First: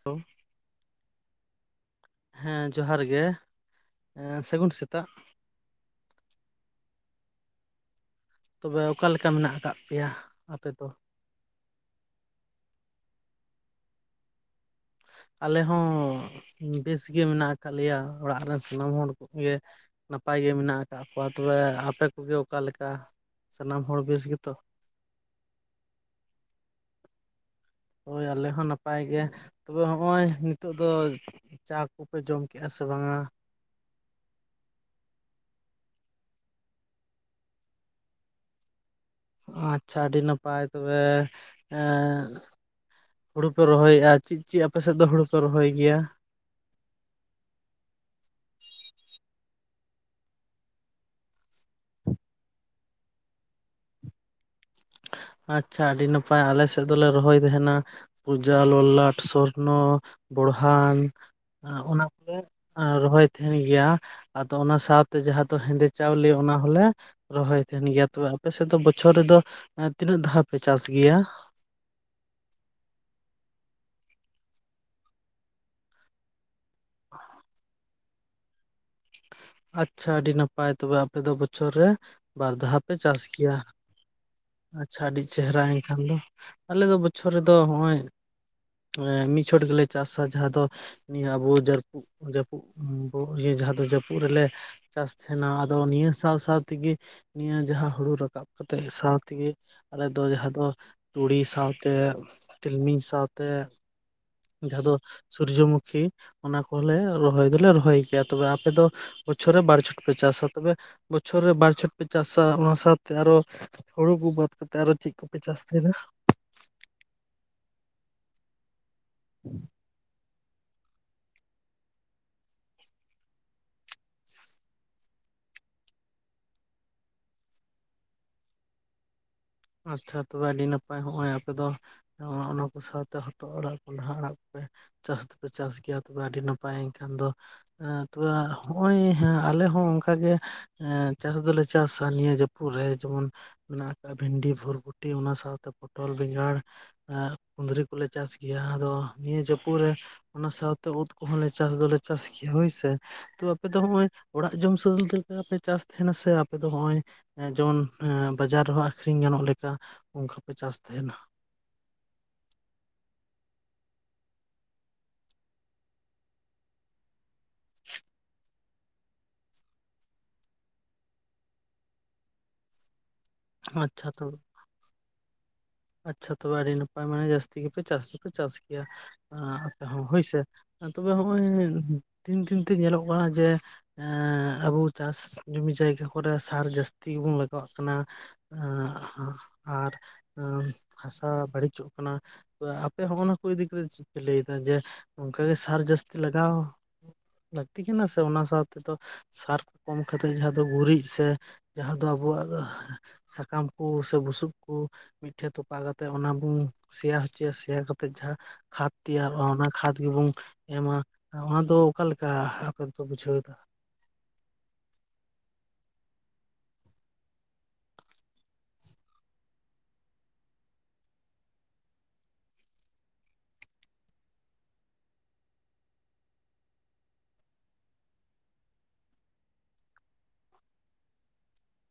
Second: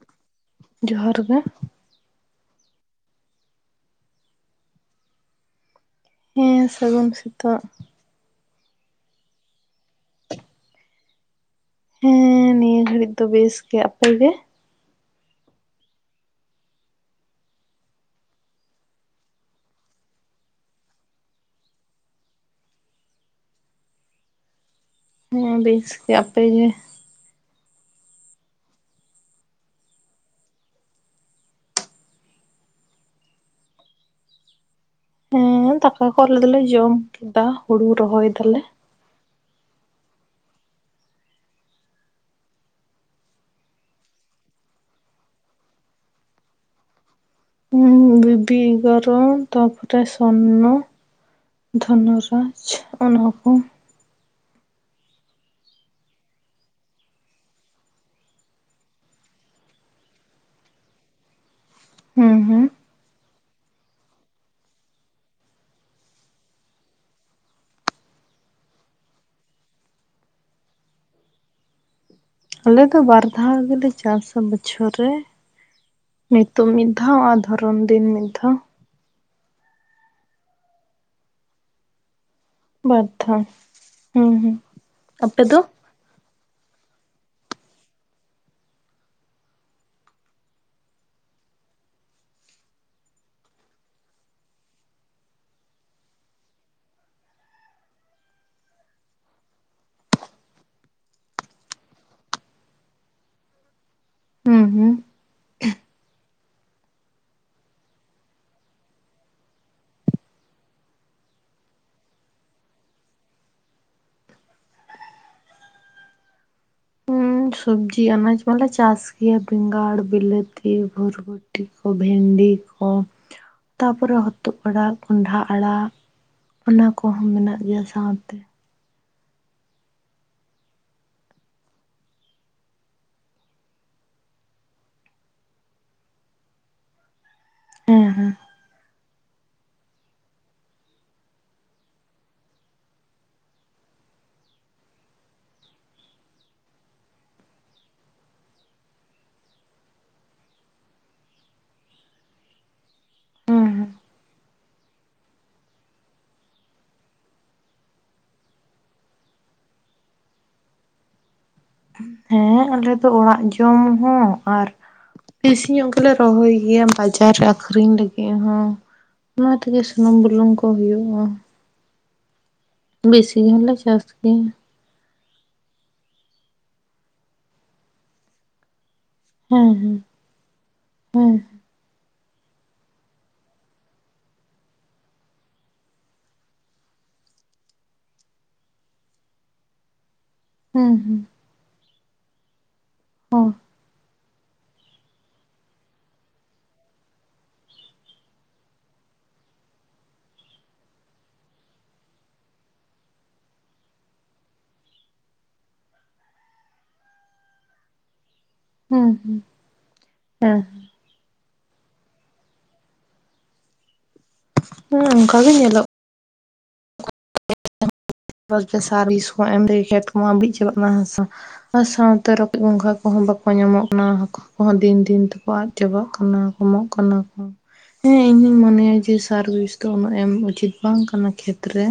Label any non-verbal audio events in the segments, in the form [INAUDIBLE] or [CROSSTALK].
[UNINTELLIGIBLE] ᱡᱚᱦᱟᱨ ᱜᱮ᱾ ᱦᱮᱸ ᱡᱚᱦᱟᱨ ᱜᱮ ᱮ ᱥᱟᱹᱜᱩᱱ ᱥᱮᱛᱟᱜ᱾ ᱦᱩᱸ ᱥᱟᱹᱜᱩᱱ ᱥᱮᱛᱟᱜ᱾ ᱛᱚᱵᱮ ᱚᱠᱟᱞᱮᱠᱟ ᱢᱮᱱᱟᱜ ᱟᱠᱟᱜ ᱯᱮᱭᱟ ᱟᱯᱮ ᱠᱚ? ᱦᱮᱸ ᱱᱤᱭᱟᱹ ᱜᱷᱟᱹᱲᱤᱡ ᱫᱚ ᱵᱮᱥ ᱜᱮ, ᱟᱯᱮ ᱜᱮ? ᱟᱞᱮ ᱦᱚᱸ ᱵᱮᱥ ᱜᱮ ᱢᱮᱱᱟᱜ ᱟᱠᱟᱜ ᱞᱮᱭᱟ ᱚᱲᱟᱜ ᱨᱮᱱ ᱥᱟᱱᱟᱢ ᱦᱚᱲ ᱠᱚᱜᱮ ᱱᱟᱯᱟᱭ ᱜᱮ ᱢᱮᱱᱟᱜ ᱟᱠᱟᱜ ᱠᱚᱣᱟ ᱛᱚᱵᱮ, ᱟᱯᱮ ᱠᱚᱜᱮ ᱚᱠᱟᱞᱮᱠᱟ ᱥᱟᱱᱟᱢ ᱦᱚᱲ ᱵᱮᱥ ᱜᱮᱛᱚ? ᱦᱮᱸ ᱵᱮᱥ ᱜᱮ, ᱟᱯᱮ ᱜᱮ? ᱦᱳᱭ ᱟᱞᱮ ᱦᱚᱸ ᱱᱟᱯᱟᱭ ᱜᱮ ᱛᱚᱵᱮ ᱦᱚᱜ-ᱚᱭ ᱱᱤᱛᱳᱜ ᱫᱚ ᱪᱟ ᱠᱚᱯᱮ ᱡᱚᱢ ᱠᱮ-ᱟ ᱥᱮ ᱵᱟᱝᱟ? ᱦᱮᱸ ᱫᱟᱠᱟ ᱠᱚ ᱟᱞᱮ ᱫᱚᱞᱮ ᱡᱚᱢ ᱠᱮᱫᱟ ᱦᱩᱲᱩ ᱨᱚᱦᱚᱭ ᱫᱟᱞᱮ᱾ ᱟᱪᱪᱷᱟ ᱟᱹᱰᱤ ᱱᱟᱯᱟᱭ ᱛᱚᱵᱮ ᱮᱸᱻ ᱦᱩᱲᱩ ᱯᱮ ᱨᱚᱦᱚᱭᱮ-ᱟ ᱪᱮᱫ ᱪᱮᱫ ᱟᱯᱮ ᱥᱮᱫ ᱫᱚ ᱦᱩᱲᱩ ᱯᱮ ᱨᱚᱦᱚᱭ ᱜᱮᱭᱟ? ᱵᱩᱰᱤ, ᱜᱟᱨ, ᱛᱟᱯᱚᱨᱮ ᱥᱚᱨᱱᱚ, ᱫᱷᱚᱱᱚ ᱨᱟᱡ ᱚᱱᱟ ᱠᱚ᱾ ᱟᱪᱪᱷᱟ ᱟᱹᱰᱤ ᱱᱟᱯᱟᱭ, ᱟᱞᱮ ᱥᱮᱫ ᱫᱚᱞᱮ ᱨᱚᱦᱚᱭ ᱛᱮᱦᱮᱱᱟ ᱯᱩᱡᱟ, ᱞᱚᱞᱞᱟᱴ, ᱥᱚᱨᱱᱚ, ᱵᱚᱲᱦᱟᱱ ᱚᱱᱟ ᱦᱩᱸ ᱠᱚᱜᱮ, ᱦᱩᱸ ᱨᱚᱦᱚᱭ ᱛᱮᱦᱮᱱ ᱜᱮᱭᱟ ᱟᱫᱚ ᱚᱱᱟ ᱥᱟᱶᱛᱮ ᱡᱟᱦᱟᱸ ᱫᱚ ᱦᱮᱸᱫᱮ ᱪᱟᱣᱞᱮ ᱚᱱᱟ ᱦᱚᱞᱮ ᱨᱚᱦᱚᱭ ᱛᱮᱦᱮᱱ ᱜᱮᱭᱟ ᱛᱚ ᱟᱯᱮ ᱥᱮᱫ ᱫᱚ ᱵᱚᱪᱷᱚᱨ ᱨᱮᱫᱚ ᱛᱤᱱᱟᱹᱜ ᱫᱷᱟᱣ ᱯᱮ ᱪᱟᱥ ᱜᱮᱭᱟ? ᱟᱞᱮ ᱫᱚ ᱵᱟᱨ ᱫᱷᱟᱣ ᱜᱮᱞᱮ ᱪᱟᱥᱟ ᱵᱚᱪᱷᱚᱨ ᱨᱮ᱾ ᱱᱤᱛᱳᱜ ᱢᱤᱫ ᱫᱷᱟᱣ ᱟᱨ ᱫᱷᱚᱨᱚᱱ ᱫᱤᱱ ᱢᱤᱫ ᱫᱷᱟᱣ᱾ ᱟᱪᱪᱷᱟ ᱟᱹᱰᱤ ᱱᱟᱯᱟᱭ ᱛᱚᱵᱮ ᱟᱯᱮ ᱫᱚ ᱵᱚᱪᱷᱚᱨ ᱨᱮ ᱵᱟᱨ ᱫᱷᱟᱣ ᱯᱮ ᱵᱟᱨ ᱪᱟᱥ ᱫᱷᱟᱣ ᱜᱮᱭᱟ, ᱦᱩᱸ ᱦᱩᱸ ᱟᱪᱪᱷᱟ ᱟᱹᱰᱤ ᱟᱯᱮ ᱫᱚ ᱪᱮᱦᱨᱟᱧ ᱠᱷᱟᱱ ᱫᱚ ᱟᱞᱮ ᱫᱚ ᱵᱚᱪᱷᱚᱨ ᱨᱮᱫᱚ ᱦᱚᱜ-ᱚᱭ ᱢᱟᱱᱮ ᱢᱤᱫ ᱪᱷᱚᱴ ᱜᱮᱞᱮ ᱪᱟᱥᱟ ᱡᱟᱦᱟᱸ ᱫᱚ ᱱᱤᱭᱟᱹ ᱟᱵᱚ ᱡᱟᱹᱨᱯᱩᱫ ᱡᱟᱹᱯᱩᱫ ᱵᱷᱳ ᱤᱭᱟᱹ ᱡᱟᱦᱟᱸ ᱫᱚ ᱡᱟᱹᱯᱩᱫ ᱨᱮᱞᱮ ᱪᱟᱥ ᱛᱟᱦᱮᱱᱟ ᱟᱫᱚ ᱱᱤᱭᱟᱹ ᱥᱟᱶ ᱥᱟᱶ ᱛᱮᱜᱮ ᱱᱤᱭᱟᱹ ᱡᱟᱦᱟᱸ ᱦᱩᱲᱩ ᱨᱟᱠᱟᱵ ᱠᱟᱛᱮᱜ ᱥᱟᱶ ᱛᱮᱜᱮ ᱟᱞᱮ ᱫᱚ ᱡᱟᱦᱟᱸ ᱫᱚ ᱛᱩᱲᱤ ᱥᱟᱶᱛᱮ, ᱛᱤᱞᱢᱤᱧ ᱥᱟᱶᱛᱮ᱾ ᱦᱩᱸ ᱡᱟᱦᱟᱸ ᱦᱩᱸ ᱫᱚ ᱥᱩᱨᱡᱚᱢᱩᱠᱷᱤ ᱚᱱᱟ ᱠᱚᱦᱚᱸᱞᱮ ᱨᱚᱦᱚᱭ ᱫᱚᱞᱮ ᱨᱚᱦᱚᱭ ᱜᱮᱭᱟ ᱛᱚᱵᱮ ᱟᱯ ᱟᱯᱮ ᱫᱚ ᱵᱚᱪᱷᱚᱨ ᱨᱮ ᱵᱟᱨᱚ ᱪᱷᱚᱴ ᱯᱮ ᱪᱟᱥᱟ ᱛᱚᱵᱮ ᱵᱚᱪᱷᱚᱨ ᱨᱮ ᱵᱟᱨ ᱪᱷᱴ ᱯᱮ ᱪᱟᱥᱟ ᱚᱱᱟ ᱥᱟᱶᱛᱮ ᱟᱨᱚ ᱦᱳᱲᱳ ᱠᱚ ᱵᱟᱫ ᱠᱟᱛᱮ ᱟᱨᱚ ᱪᱮᱜ ᱠᱚᱯᱮ ᱪᱟᱥ ᱛᱟᱦᱮᱱᱟ? ᱦᱩᱸ ᱥᱚᱵᱽᱡᱤ ᱟᱱᱟᱡᱽ ᱠᱚᱦᱚᱞᱮ ᱪᱟᱥ ᱜᱮᱭᱟ ᱵᱮᱸᱜᱟᱲ, ᱵᱤᱞᱟᱹᱛ ᱛᱤᱭ ᱵᱷᱚᱨᱵᱚᱴᱤ ᱠᱚ, ᱵᱷᱮᱱᱰᱤ ᱠᱚ᱾ ᱛᱟᱯᱚᱨᱮ ᱦᱛᱚᱜ ᱟᱲᱟᱜ, ᱠᱚᱸᱰᱷᱟ ᱟᱲᱟᱜ᱾ ᱚᱱᱟ ᱠᱚᱦᱚᱸ ᱢᱮᱱᱟᱜ ᱜᱮᱭᱟ ᱥᱟᱶᱛᱮ᱾ ᱟᱪᱪᱷᱟ ᱛᱚᱵᱮ ᱟᱹᱰᱤ ᱱᱟᱯᱟᱭ ᱦᱚᱸᱜ-ᱚᱭ ᱟᱯᱮ ᱫᱚ ᱚᱱ-ᱚᱱᱟ ᱠᱚ ᱥᱟᱶᱛᱮ ᱦᱚᱛᱚᱜ ᱟᱲᱟᱜ ᱠᱚᱸᱰᱷᱟ ᱟᱲᱟᱜ ᱯᱮ ᱪᱟᱥ ᱫᱚᱯᱮ ᱪᱟᱥ ᱜᱮᱭᱟ ᱛᱚᱵᱮ ᱟᱹᱰᱤ ᱱᱟᱯᱟᱭ ᱮᱱᱠᱷᱟᱱ ᱫᱚ ᱦᱮᱸ ᱮᱸ ᱦᱮᱸ ᱛᱚᱵᱮ ᱦᱚᱸᱜ-ᱚᱭ ᱦᱮᱸ ᱟᱞᱮ ᱦᱚᱸ ᱚᱱᱠᱟᱜᱮ ᱮᱸ ᱪᱟᱥ ᱫᱚᱞᱮ ᱪᱟᱥᱟ ᱱᱤᱭᱟᱹ ᱡᱟᱹᱯᱩᱫ ᱨᱮ ᱡᱮᱢᱚᱱ ᱢᱮᱱᱟᱜ ᱟᱠᱟᱟᱜᱼᱟ ᱵᱷᱮᱱᱰᱤ, ᱵᱷᱳᱨᱵᱩᱴᱤ ᱚᱱᱟ ᱥᱟᱶᱛᱮ ᱯᱚᱴᱚᱞ, ᱵᱮᱸᱜᱟᱲ᱾ ᱟ ᱠᱩᱸᱫᱽᱨᱤ ᱠᱚᱞᱮ ᱪᱟᱥ ᱜᱮᱭᱟ ᱟᱫᱚ ᱱᱤᱭᱟᱹ ᱡᱟᱹᱯᱩᱫ ᱨᱮ ᱚᱱᱟ ᱥᱟᱶᱛᱮ ᱩᱫᱽ ᱠᱚᱦᱚᱸᱞᱮ ᱪᱟᱥ ᱫᱚᱞᱮ ᱪᱟᱥ ᱜᱮᱭᱟ ᱦᱳᱭᱥᱮ᱾ ᱛᱚ ᱟᱯᱮ ᱦᱮᱸ ᱫᱚ ᱦᱚᱸᱜᱼᱚᱭ ᱚᱲᱟᱜ ᱡᱚᱢ ᱥᱟᱹᱞᱛᱮᱠᱟᱯᱮ ᱪᱟᱥ ᱛᱟᱦᱮᱱᱟ ᱥᱮ ᱟᱯᱮ ᱫᱚ ᱦᱚᱸᱜᱼᱚᱭ ᱮᱸ ᱡᱮᱢᱚᱱ ᱮᱸ ᱵᱟᱡᱟᱨ ᱨᱮᱦᱚᱸ ᱟᱠᱷᱨᱤᱧ ᱜᱟᱱᱚᱜ ᱞᱮᱠᱟ᱾ ᱚᱱᱠᱟᱯᱮ ᱪᱟᱥ ᱛᱟᱦᱮᱱᱟ? ᱦᱮᱸ ᱟᱞᱮ ᱫᱚ ᱚᱲᱟᱜ ᱡᱚᱢ ᱦᱚᱸ ᱟᱨ ᱵᱮᱥᱤ ᱧᱚᱜ ᱚᱱᱠᱟ ᱞᱮ ᱜᱮᱞᱮ ᱨᱚᱦᱚᱭ ᱜᱮᱭᱟ ᱵᱟᱡ ᱪᱟᱨ ᱨᱮ ᱟᱠᱠᱷᱨᱤᱧ ᱞᱟᱹᱜᱤᱫ ᱦᱚᱸ ᱱᱣᱟ ᱛᱮᱜᱮ ᱥᱩᱱᱩᱢ ᱵᱩᱞᱩᱝ ᱠᱚ ᱦᱳᱭᱳᱜᱼᱟ᱾ ᱵᱮᱥᱤ ᱧᱚᱜ ᱜᱮᱞᱮ ᱪᱟᱥ ᱟᱪᱪᱷᱟ ᱛᱚᱵᱮ ᱛᱟᱦᱮᱸ-ᱟ᱾ ᱟᱪᱪᱷᱟ ᱛᱚᱵᱮ ᱟᱹᱰᱤ ᱱᱟᱯᱟᱭ ᱢᱟᱱᱮ ᱡᱟᱹᱥᱛᱤ ᱜᱮᱯᱮ ᱪᱟᱥ ᱫᱚᱯᱮ ᱪᱟᱥ ᱜᱮᱭᱟ᱾ ᱟ ᱦᱮᱸ ᱦᱟᱯᱮ ᱦᱮᱸ ᱦᱚᱸ ᱦᱳᱭᱥᱮ? ᱛᱚᱵᱮ ᱦᱮᱸ ᱦᱚᱸᱜᱼᱚᱭ ᱫᱤᱱ ᱫᱤᱱᱛᱮ ᱧᱮᱞᱚᱜ ᱠᱟᱱᱟ ᱡᱮ ᱮᱸ ᱟᱵᱚ ᱪᱟᱥ ᱡᱚᱢᱤ ᱡᱟᱭᱜᱟ ᱠᱚᱨᱮᱜ ᱥᱟᱨ ᱡᱟᱹᱥᱛᱤ ᱜᱮᱵᱚᱱ ᱞᱟᱜᱟᱜ ᱠᱟᱱᱟ᱾ ᱟᱨ? ᱦᱚᱸᱢ ᱦᱮᱸ ᱦᱮᱸ ᱦᱟᱥᱟ ᱵᱟᱹᱲᱤᱡᱚᱜ ᱠᱟᱱᱟ ᱟᱯᱮ ᱦᱚᱜᱱᱟ ᱠᱚ ᱦᱚᱸ ᱤᱫᱤ ᱠᱟᱛᱮᱫ ᱪᱮ ᱯᱮ ᱞᱟᱹᱭᱫᱟ ᱡᱮ ᱚᱱᱠᱟᱜᱮ ᱥᱟᱨ ᱡᱟᱹᱥᱛᱤ ᱞᱟᱜᱟᱣ ᱞᱟᱹᱠᱛᱤ ᱠᱟᱱᱟ ᱥᱮ ᱚᱱᱟ ᱥᱟᱶ ᱛᱮᱫᱚ ᱥᱟᱨ ᱠᱚ ᱠᱚᱢ ᱠᱟᱛᱮ ᱡᱟᱦᱟᱸ ᱫᱚ ᱜᱩᱨᱤᱡ ᱥᱮ ᱡᱟᱦᱟᱸ ᱫᱚ ᱟᱵᱚᱣᱟᱜ ᱫᱚ ᱥᱟᱠᱟᱢ ᱠᱚ ᱥᱮ ᱵᱩᱥᱩᱵ ᱠᱚ ᱢᱤᱫᱴᱷᱮᱱ ᱛᱚᱯᱟ ᱠᱟᱛᱮᱫ ᱚᱱᱟ ᱵᱚᱱ ᱥᱮᱭᱟ ᱦᱚᱪᱚᱭᱟ ᱥᱮᱭᱟᱨ ᱠᱟᱛᱮᱫ ᱡᱟᱦᱟᱸ ᱠᱷᱟᱫᱽ ᱦᱮᱸ ᱦᱮᱸ ᱛᱮᱭᱟᱨᱚᱜᱼᱟ ᱚᱱᱟ ᱠᱷᱟᱫᱽ ᱜᱮᱵᱚᱱ ᱦᱮᱸ ᱮᱢᱟ᱾ ᱦᱮᱸ ᱚᱱᱟ ᱫᱚ ᱚᱠᱟ ᱞᱮᱠᱟ ᱟᱯᱮ ᱫᱚᱠᱚ ᱵᱩᱡᱷᱟᱹᱣ ᱮᱫᱟ? ᱦᱮᱸ ᱚᱱᱠᱟ ᱜᱮ ᱧᱮᱞᱚᱜ ᱵᱚᱞᱛᱮ ᱥᱟᱨ ᱵᱤᱥ ᱠᱚᱢᱟ ᱮᱢ ᱛᱮᱜᱮ ᱠᱚᱛᱮ ᱠᱚᱢᱟ ᱵᱟᱹᱲᱤᱡ ᱪᱟᱞᱟᱜ ᱠᱟᱱᱟ ᱦᱮᱸ ᱥᱮ? ᱟᱨ ᱥᱟᱶᱛᱮ ᱨᱚᱠᱚᱡ ᱜᱚᱸᱜᱷᱟ ᱠᱚᱦᱚᱸ ᱵᱟᱠᱚ ᱧᱟᱢᱚᱜ ᱠᱟᱱᱟ ᱚᱱᱟᱠᱚ᱾ ᱠᱚᱦᱚᱸ ᱫᱤᱱ ᱫᱤᱱ ᱛᱮᱠᱚ ᱟᱫ ᱪᱟᱵᱟᱜ ᱠᱟᱱᱟ ᱠᱚᱢᱚᱜ ᱠᱟᱱᱟ ᱠᱚ᱾ ᱦᱮᱸ ᱤᱧᱫᱩᱧ ᱢᱚᱱᱮᱭᱟ ᱡᱮ ᱥᱟᱨ ᱵᱷᱤᱥ ᱫᱚ ᱩᱱᱟᱹᱜ ᱮᱢ ᱩᱪᱤᱛ ᱵᱟᱝ ᱠᱟᱱᱟ ᱠᱷᱮᱛ ᱨᱮ᱾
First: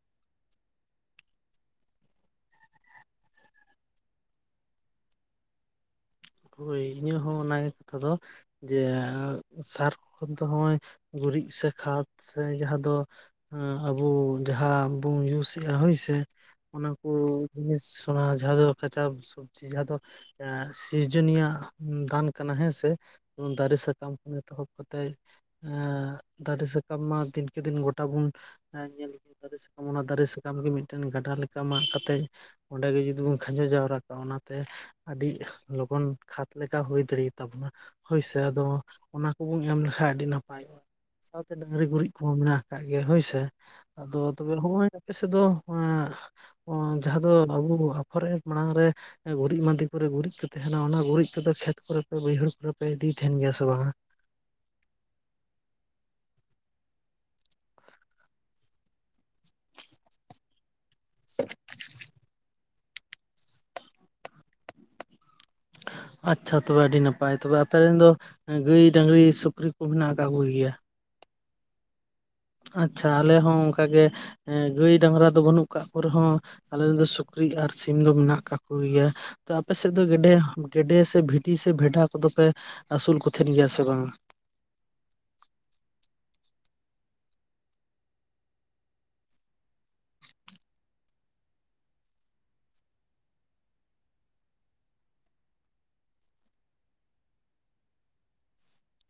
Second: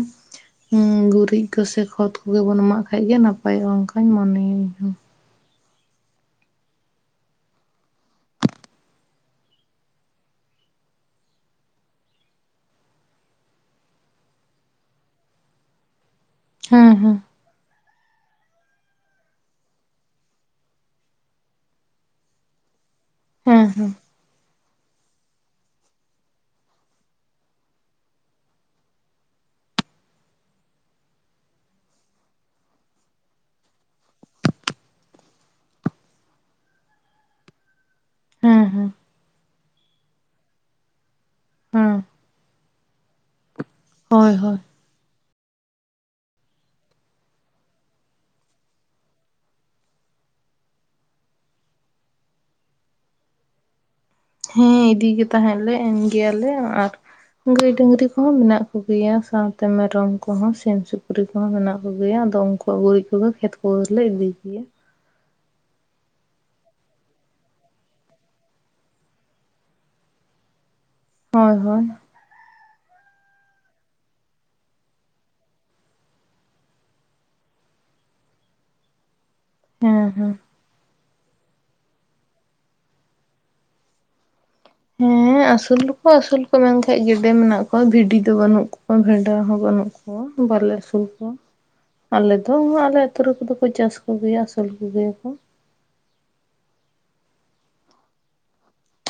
ᱦᱩᱸ ᱜᱩᱨᱤᱡ ᱠᱚ ᱥᱮ ᱠᱷᱚᱛ ᱠᱚᱜᱮ ᱵᱚᱱ ᱮᱢᱟᱜ ᱠᱷᱟᱡ ᱜᱮ ᱱᱟᱯᱟᱭᱚᱜᱼᱟ ᱚᱱᱠᱟᱧ ᱢᱚᱱᱮᱭᱟ ᱤᱧ ᱦᱚ᱾ ᱦᱳᱭ ᱤᱧᱟᱹᱜ ᱦᱚᱸ ᱚᱱᱟᱜᱮ ᱠᱟᱛᱷᱟ ᱫᱚ᱾ ᱡᱮ ᱟ ᱥᱟᱨ ᱠᱷᱚᱱ ᱫᱚ ᱦᱚᱸᱜ-ᱚᱭ ᱜᱩᱨᱤᱡ ᱥᱮ ᱠᱷᱟᱫᱽ ᱥᱮ ᱡᱟᱦᱟᱸ ᱫᱚ ᱟᱵᱚ ᱡᱟᱦᱟᱸ ᱵᱚᱱ ᱤᱭᱩᱥ ᱮᱫᱼᱟ ᱦᱳᱭᱥᱮ ᱚᱱᱟ ᱦᱮᱸ ᱠᱚ ᱦᱮᱸ ᱡᱤᱱᱤᱥ ᱚᱱᱟ ᱡᱟᱦᱟᱸ ᱫᱚ ᱠᱟᱸᱪᱟᱯ ᱥᱚᱵᱡᱤ ᱡᱟᱦᱟᱸ ᱫᱚ ᱥᱤᱨᱡᱚᱱᱤᱭᱟᱜ ᱫᱟᱱ ᱠᱟᱱᱟ ᱦᱮᱸᱥ ᱦᱮᱸ ᱫᱟᱨᱮ ᱦᱮᱸ ᱥᱟᱠᱟᱢ ᱠᱷᱚᱱ ᱮᱛᱚᱦᱚᱵ ᱠᱟᱛᱮᱜ ᱫᱟᱨᱮ ᱥᱟᱠᱟᱢ ᱢᱟ ᱫᱤᱱᱠᱮ ᱫᱤᱱ ᱜᱚᱴᱟ ᱵᱚᱱᱼᱼ ᱧᱮᱞ ᱫᱟᱨᱮ ᱥᱟᱠᱟᱢ ᱚᱱᱟ ᱫᱟᱨᱮ ᱥᱟᱠᱟᱢ ᱜᱮ ᱢᱤᱫᱴᱮᱱ ᱜᱟᱰᱟ ᱞᱮᱠᱟ ᱢᱟᱜ ᱠᱟᱛᱮᱜᱼᱼ ᱚᱸᱰᱮ ᱜᱮ ᱡᱩᱫᱤ ᱵᱚᱱ ᱠᱷᱟᱸᱡᱚ ᱡᱟᱣᱨᱟ ᱠᱚᱟᱜᱼᱟ ᱚᱱᱟᱛᱮ ᱟᱹᱰᱤ ᱞᱚᱜᱚᱱ ᱠᱷᱟᱫᱽ ᱞᱮᱠᱟ ᱦᱩᱭ ᱫᱟᱲᱮᱭᱟ ᱛᱟᱵᱚᱱᱟ᱾ ᱦᱳᱭᱥᱮ ᱦᱮᱸ ᱟᱫᱚ ᱦᱮᱸ ᱚᱱᱟ ᱠᱚᱵᱚᱱ ᱮᱢ ᱞᱮᱠ ᱷᱟᱱᱡ ᱟᱹᱰᱤ ᱱᱟᱯᱟᱭᱚᱜᱼᱟ ᱥᱟᱶᱛᱮ ᱰᱟᱹᱝᱨᱤ ᱦᱮᱸ ᱜᱩᱨᱤᱡ ᱠᱚᱦᱚᱸ ᱢᱮᱱᱟᱜ ᱟᱠᱟᱫ ᱜᱮᱭᱟ ᱦᱳᱭᱥᱮ ᱟᱫᱚ ᱦᱳᱭ ᱛᱚᱵᱮ ᱦᱳᱭ ᱦᱚᱸᱜᱼᱚᱭ ᱟᱯᱮ ᱥᱮᱫ ᱫᱚᱼᱼ ᱡᱟᱦᱟᱸ ᱫᱚ ᱟᱵᱚ ᱟᱯᱷᱚᱨ ᱢᱟᱲᱟᱝ ᱨᱮ ᱜᱩᱨᱤᱡ ᱢᱟᱸᱫᱮ ᱠᱚᱨᱮ ᱜᱩᱨᱤᱡ ᱠᱟ ᱛᱟᱦᱮᱱᱟ ᱚᱱᱟ ᱜᱩᱨᱤᱡ ᱠᱚᱫᱚ ᱠᱷᱮᱛ ᱠᱚᱨᱮ ᱯᱮ ᱵᱟᱹᱭᱦᱟᱹᱲ ᱠᱚᱨᱮ ᱯᱮ ᱤᱫᱤᱭ ᱛᱟᱦᱮᱱ ᱜᱮᱭᱟ ᱥᱮ ᱵᱟᱝᱟ? ᱦᱮᱸ ᱤᱫᱤᱜᱮ ᱛᱟᱦᱮᱸ ᱞᱮ ᱮᱱ ᱜᱮᱭᱟᱞᱮ ᱟᱨᱼᱼ ᱜᱟᱹᱭ ᱰᱟᱹᱝᱨᱤ ᱠᱚᱦᱚᱸ ᱢᱮᱱᱟᱜ ᱠᱚᱜᱮᱭᱟ ᱥᱟᱶᱛᱮ ᱢᱮᱨᱚᱢ ᱠᱚᱦᱚᱸ ᱥᱤᱢ ᱥᱩᱠᱨᱤ ᱠᱚᱦᱚᱸ ᱢᱮᱱᱟᱜ ᱠᱚᱜᱮᱭᱟ ᱟᱫᱚ ᱩᱱᱠᱩ ᱩᱱᱠᱩ ᱟᱜ ᱜᱩᱨᱤᱡ ᱠᱚᱜᱮ ᱠᱷᱮᱛ ᱠᱚᱨᱮ ᱞᱮ ᱤᱫᱤ ᱜᱮᱭᱟ᱾ ᱟᱪᱪᱷᱟ ᱛᱚᱵᱮ ᱟᱹᱰᱤ ᱱᱟᱯᱟᱭ ᱛᱚᱵᱮ ᱟᱯᱮ ᱨᱮᱱ ᱫᱚ ᱜᱟᱹᱭ ᱰᱟᱹᱝᱨᱤ ᱥᱩᱠᱨᱤ ᱠᱚ ᱢᱮᱱᱟᱜ ᱟᱠᱟᱫ ᱠᱚᱜᱮᱭᱟ᱾ ᱦᱳᱭ ᱦᱳᱭ ᱟᱪᱪᱷᱟ ᱟᱞᱮ ᱦᱚᱸ ᱚᱱᱠᱟᱜᱮ ᱜᱟᱹᱭ ᱰᱟᱝᱨᱟ ᱫᱚ ᱵᱟᱹᱱᱩᱜ ᱠᱟᱜ ᱠᱚ ᱨᱮᱦᱚᱸᱼᱼ ᱟᱞᱮ ᱫᱚ ᱥᱩᱠᱨᱤ ᱟᱨ ᱥᱤᱢ ᱫᱚ ᱢᱮᱱᱟᱜ ᱠᱟᱜᱮ ᱭᱟᱼᱼ ᱛᱚ ᱟᱯᱮ ᱥᱮᱫ ᱫᱚ ᱦᱮᱸ ᱜᱮᱰᱮ ᱦᱮᱸ ᱜᱮᱰᱮ ᱥᱮ ᱵᱷᱤᱴᱤ ᱥᱮ ᱵᱷᱮᱰᱟ ᱠᱚᱫᱚ ᱯᱮ ᱟᱹᱥᱩᱞ ᱠᱚ ᱛᱟᱦᱮᱱ ᱜᱮᱭᱟ ᱥᱮ ᱵᱟᱝ? ᱦᱮᱸ ᱟᱹᱥᱩᱞ ᱫᱚᱠᱚ ᱟᱹᱥᱩᱞ ᱠᱚᱣᱟ ᱢᱮᱱᱠᱟᱱᱡ ᱜᱮᱰᱮ ᱢᱮᱱᱟᱜ ᱠᱚᱣᱟ ᱵᱷᱤᱰᱤ ᱫᱚ ᱵᱟᱹᱱᱩᱜ ᱠᱚᱣᱟ ᱵᱷᱮᱰᱟ ᱦᱚᱸ ᱵᱟᱹᱱᱩᱜᱼᱼ ᱦᱚ ᱵᱟᱞᱮ ᱟᱹᱥᱩᱞ ᱠᱚᱣᱟ ᱟᱞᱮ ᱫᱚ ᱟᱞᱮ ᱟᱹᱛᱩ ᱨᱮᱠᱚᱫᱚ ᱠᱚ ᱪᱟᱥ ᱠᱚᱜᱮᱭᱟ ᱟᱹᱥᱩᱞ ᱠᱚᱜᱮᱭᱟ ᱠᱚ᱾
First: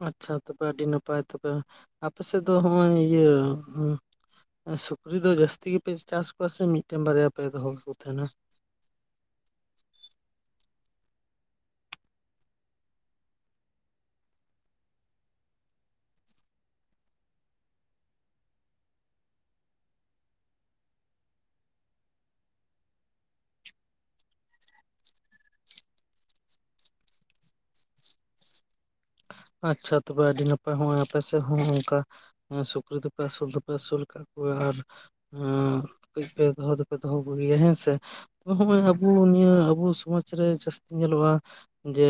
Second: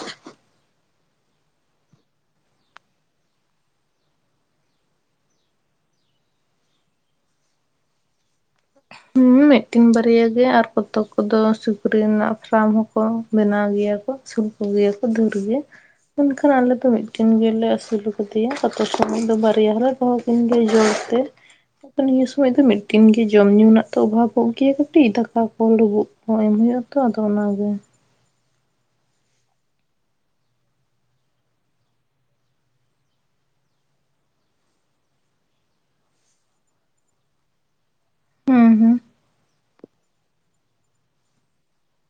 ᱟᱪᱪᱷᱟ ᱛᱚᱵᱮ ᱟᱹᱰᱤ ᱱᱟᱯᱟᱭ ᱛᱚᱵᱮ ᱟᱯᱮᱥᱮᱫ ᱫᱚ ᱦᱚᱸᱜᱼᱚᱭ ᱤᱭᱟᱹᱼᱼ ᱥᱩᱠᱨᱤ ᱫᱚ ᱡᱟᱹᱥᱛᱤ ᱜᱮᱯᱮ ᱪᱟᱥ ᱠᱚᱣᱟ ᱥᱮ ᱢᱤᱫᱴᱮᱱ ᱵᱟᱨᱭᱟ ᱯᱮ ᱫᱚᱦᱚ ᱠᱚ ᱛᱟᱦᱮᱸᱱᱟᱼᱼ ᱦᱮᱸ ᱢᱤᱫᱴᱤᱱ ᱵᱟᱨᱭᱟ ᱜᱮ ᱟᱨ ᱯᱚᱛᱚᱵ ᱠᱚᱫᱚ ᱥᱩᱠᱨᱤ ᱨᱮᱱᱟᱜ ᱯᱷᱨᱟᱢ ᱦᱚᱸᱠᱚ ᱵᱮᱱᱟᱣ ᱜᱮᱭᱟ ᱠᱚ ᱪᱩᱞᱠᱩ ᱜᱮᱭᱟ ᱠᱚ ᱫᱷᱟᱨ ᱜᱮᱼᱼ ᱢᱮᱱ ᱠᱷᱟᱱ ᱟᱞᱮ ᱫᱚ ᱢᱤᱫᱴᱮᱱ ᱜᱮᱞᱮ ᱟᱹᱥᱩᱞ ᱟᱠᱟᱫᱮᱭᱟ ᱡᱚᱛᱚ ᱥᱚᱢᱚᱭ ᱫᱚ ᱵᱟᱨᱭᱟ ᱞᱮ ᱫᱚᱦᱚ ᱠᱟᱭᱟ᱾ [UNINTELLIGIBLE] ᱥᱚᱢᱚᱭ ᱫᱚ ᱢᱤᱫ ᱴᱤᱱ ᱜᱮ ᱡᱚᱢ ᱧᱩ ᱨᱮᱱᱟᱜ ᱛᱚ ᱚᱵᱷᱟᱵᱚᱜ ᱜᱮᱭᱟ ᱠᱟᱹᱴᱤᱡ ᱫᱟᱠᱟ ᱠᱚ ᱞᱩᱵᱩᱜ ᱠᱚ ᱮᱢ ᱦᱩᱭᱩᱜᱼᱟ ᱛᱚ ᱟᱫᱚ ᱚᱱᱟᱜᱮ᱾ ᱟᱪᱪᱷᱟ ᱛᱚᱵᱮ ᱟᱹᱰᱤ ᱱᱟᱯᱟᱭ ᱱᱚᱜᱚᱭ ᱟᱯᱮ ᱥᱮᱫ ᱦᱚᱸ ᱱᱚᱝᱠᱟᱼᱼ ᱦᱮᱸ ᱥᱩᱠᱨᱤ ᱫᱚᱯᱮ ᱟᱹᱥᱩᱞ ᱫᱚᱯᱮ ᱟᱹᱥᱩᱞ ᱠᱟᱜ ᱠᱚᱣᱟ ᱟᱨᱼᱼ ᱠᱟᱹᱡ ᱯᱮ ᱫᱚᱦᱚ ᱫᱚᱯᱮ ᱫᱚᱦᱚ ᱟᱹᱜᱩᱭᱟ ᱦᱮᱸᱥᱮ ᱦᱩᱸ ᱦᱚᱸᱜᱼᱚᱭ ᱦᱩᱸ ᱟᱵᱚ ᱱᱤᱭᱟᱹ ᱟᱵᱚ ᱥᱚᱢᱟᱡ ᱨᱮ ᱡᱟᱹᱥᱛᱤ ᱧᱮᱞᱚᱜᱼᱟ ᱡᱮ